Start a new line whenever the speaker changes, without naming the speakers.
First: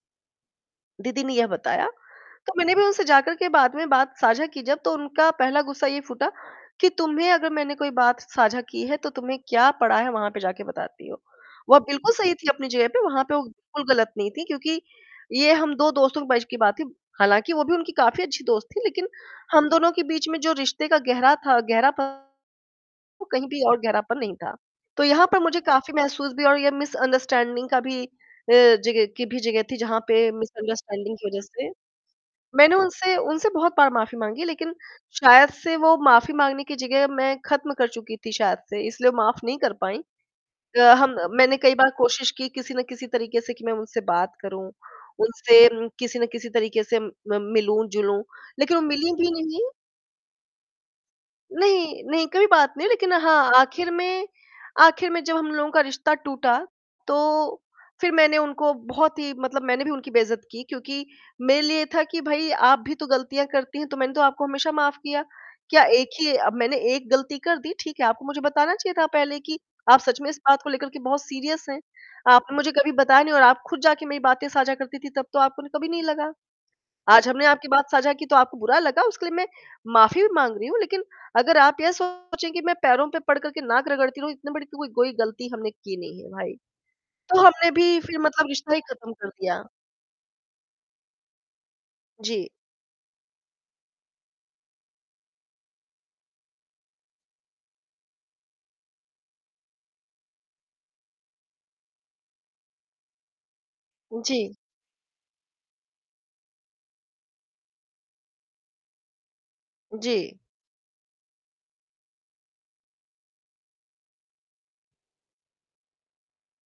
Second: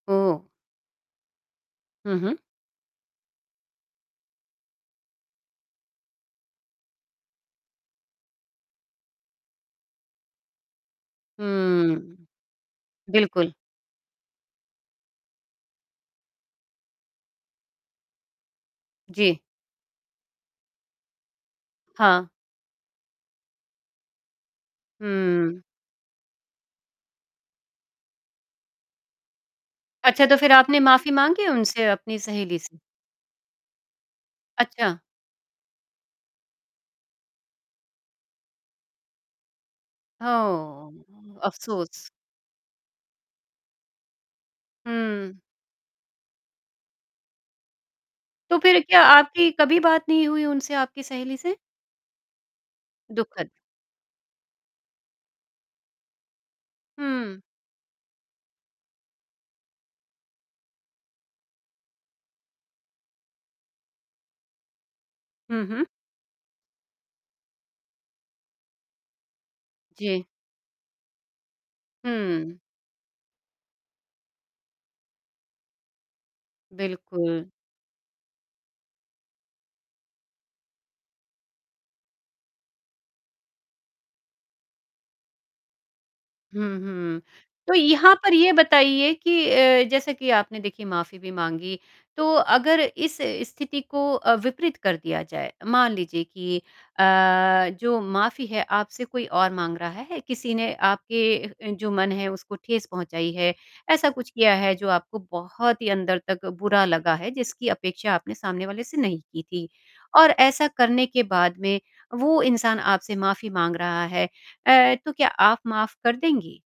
ओह।
दीदी ने यह बताया,
हुँ, हुँ।
तो मैंने भी उनसे जाकर के बाद में बात साझा की जब तो उनका पहला गुस्सा ये फूटा कि तुम्हें अगर मैंने कोई बात साझा की है तो तुम्हें क्या पड़ा है वहाँ पे जाकर बताती हो? वो
हुँ।
बिल्कुल सही थी अपनी जगह पर, वहाँ पे वो
बिल्कुल।
बिल्कुल ग़लत नहीं थी क्योंकि ये हम 2 दोस्तों के बीच की बात थी, हालाँकि वो भी उनकी काफ़ी अच्छी दोस्त थी लेक़िन
जी।
हम दोनों के बीच में जो रिश्ते का गहरा था गहरापन,
हाँ।
वो कहीं भी और गहरापन नहीं था, तो यहाँ पर मुझे
हुँ।
काफ़ी महसूस भी हुआ और यह मिसअंडरस्टैंडिंग का भी अ, जगह की भी जगह थी जहाँ
अच्छा
पे
तो फ़िर आपने माफ़ी
मिसअंडरस्टैंडिंग की वज़ह
माँगी
से
उनसे, अपनी सहेली
मैंने
से?
उनसे उनसे बहुत बार माफ़ी माँगी लेक़िन
अच्छा।
शायद से वो माफ़ी माँगने की जगह मैं ख़त्म कर चुकी थी शायद से इसलिए वो माफ़ नहीं कर पाईं।
ओह!
अ, हम मैंने कई बार
अफ़सोस।
कोशिश की किसी ना किसी तरीक़े से कि मैं उनसे बात करूँ,
हुँ।
उनसे किसी न किसी तरीक़े से म मिलूँ-जुलूँ
तो
लेक़िन
फ़िर
वो
क्या
मिली भी
आपकी
नहीं।
कभी बात नहीं हुई उनसे आपकी सहेली से?
नहीं, नहीं कभी बात नहीं हुई लेक़िन
दुखद।
हाँ, आख़िर में आख़िर में जब हम लोगों का रिश्ता टूटा तो
हुँ।
फ़िर मैंने उनको बहुत ही मतलब मैंने भी उनकी बेइज़्ज़त की क्योंकि मेरे लिए था कि भाई आप भी तो गलतियाँ करती हैं तो मैंने तो आपको हमेशा माफ़ किया।
हुँ,
क्या
हुँ।
एक ही अब मैंने एक ग़लती कर दी, ठीक है, आपको मुझे बताना चाहिए था पहले कि आप सच
जी।
में इस बात को लेकर के बहुत सीरियस हैं, आपने
हुँ।
मुझे कभी बताया नहीं और आप ख़ुद जाके मेरी बातें साझा करती थीं तब तो आपको कभी नहीं लगा। आज हमने
बिल्कुल।
आपकी बात साझा की तो आपको बुरा लगा, उसके लिए मैं माफ़ी भी माँग रही हूँ लेक़िन अगर आप ये सोचें कि मैं पैरों पे पड़कर के नाक रगड़ती रहूँ, इतनी बड़ी कोई कोई ग़लती हमने की नहीं है भाई।
हुँ, हुँ।
तो हमने
तो
भी
यहाँ
फ़िर
पर
मतलब
ये
रिश्ता ही ख़त्म
बताइए
कर
कि
दिया।
अ, जैसा कि आपने देखी माफ़ी भी माँगी, तो
जी।
अगर इस स्थिति को अ, विपरीत कर दिया जाए, मान लीजिए कि अ, जो माफ़ी है आपसे कोई और माँग रहा है, किसी ने आपके जो मन है उसको ठेस पहुँचाई है, ऐसा कुछ
जी।
किया है जो आपको बहुत ही अंदर तक बुरा लगा है, जिसकी अपेक्षा आपने सामने वाले से नहीं की थी और
जी।
ऐसा करने के बाद में वो इंसान आपसे माफ़ी माँग रहा है अ, तो क्या आप माफ़ कर देंगी?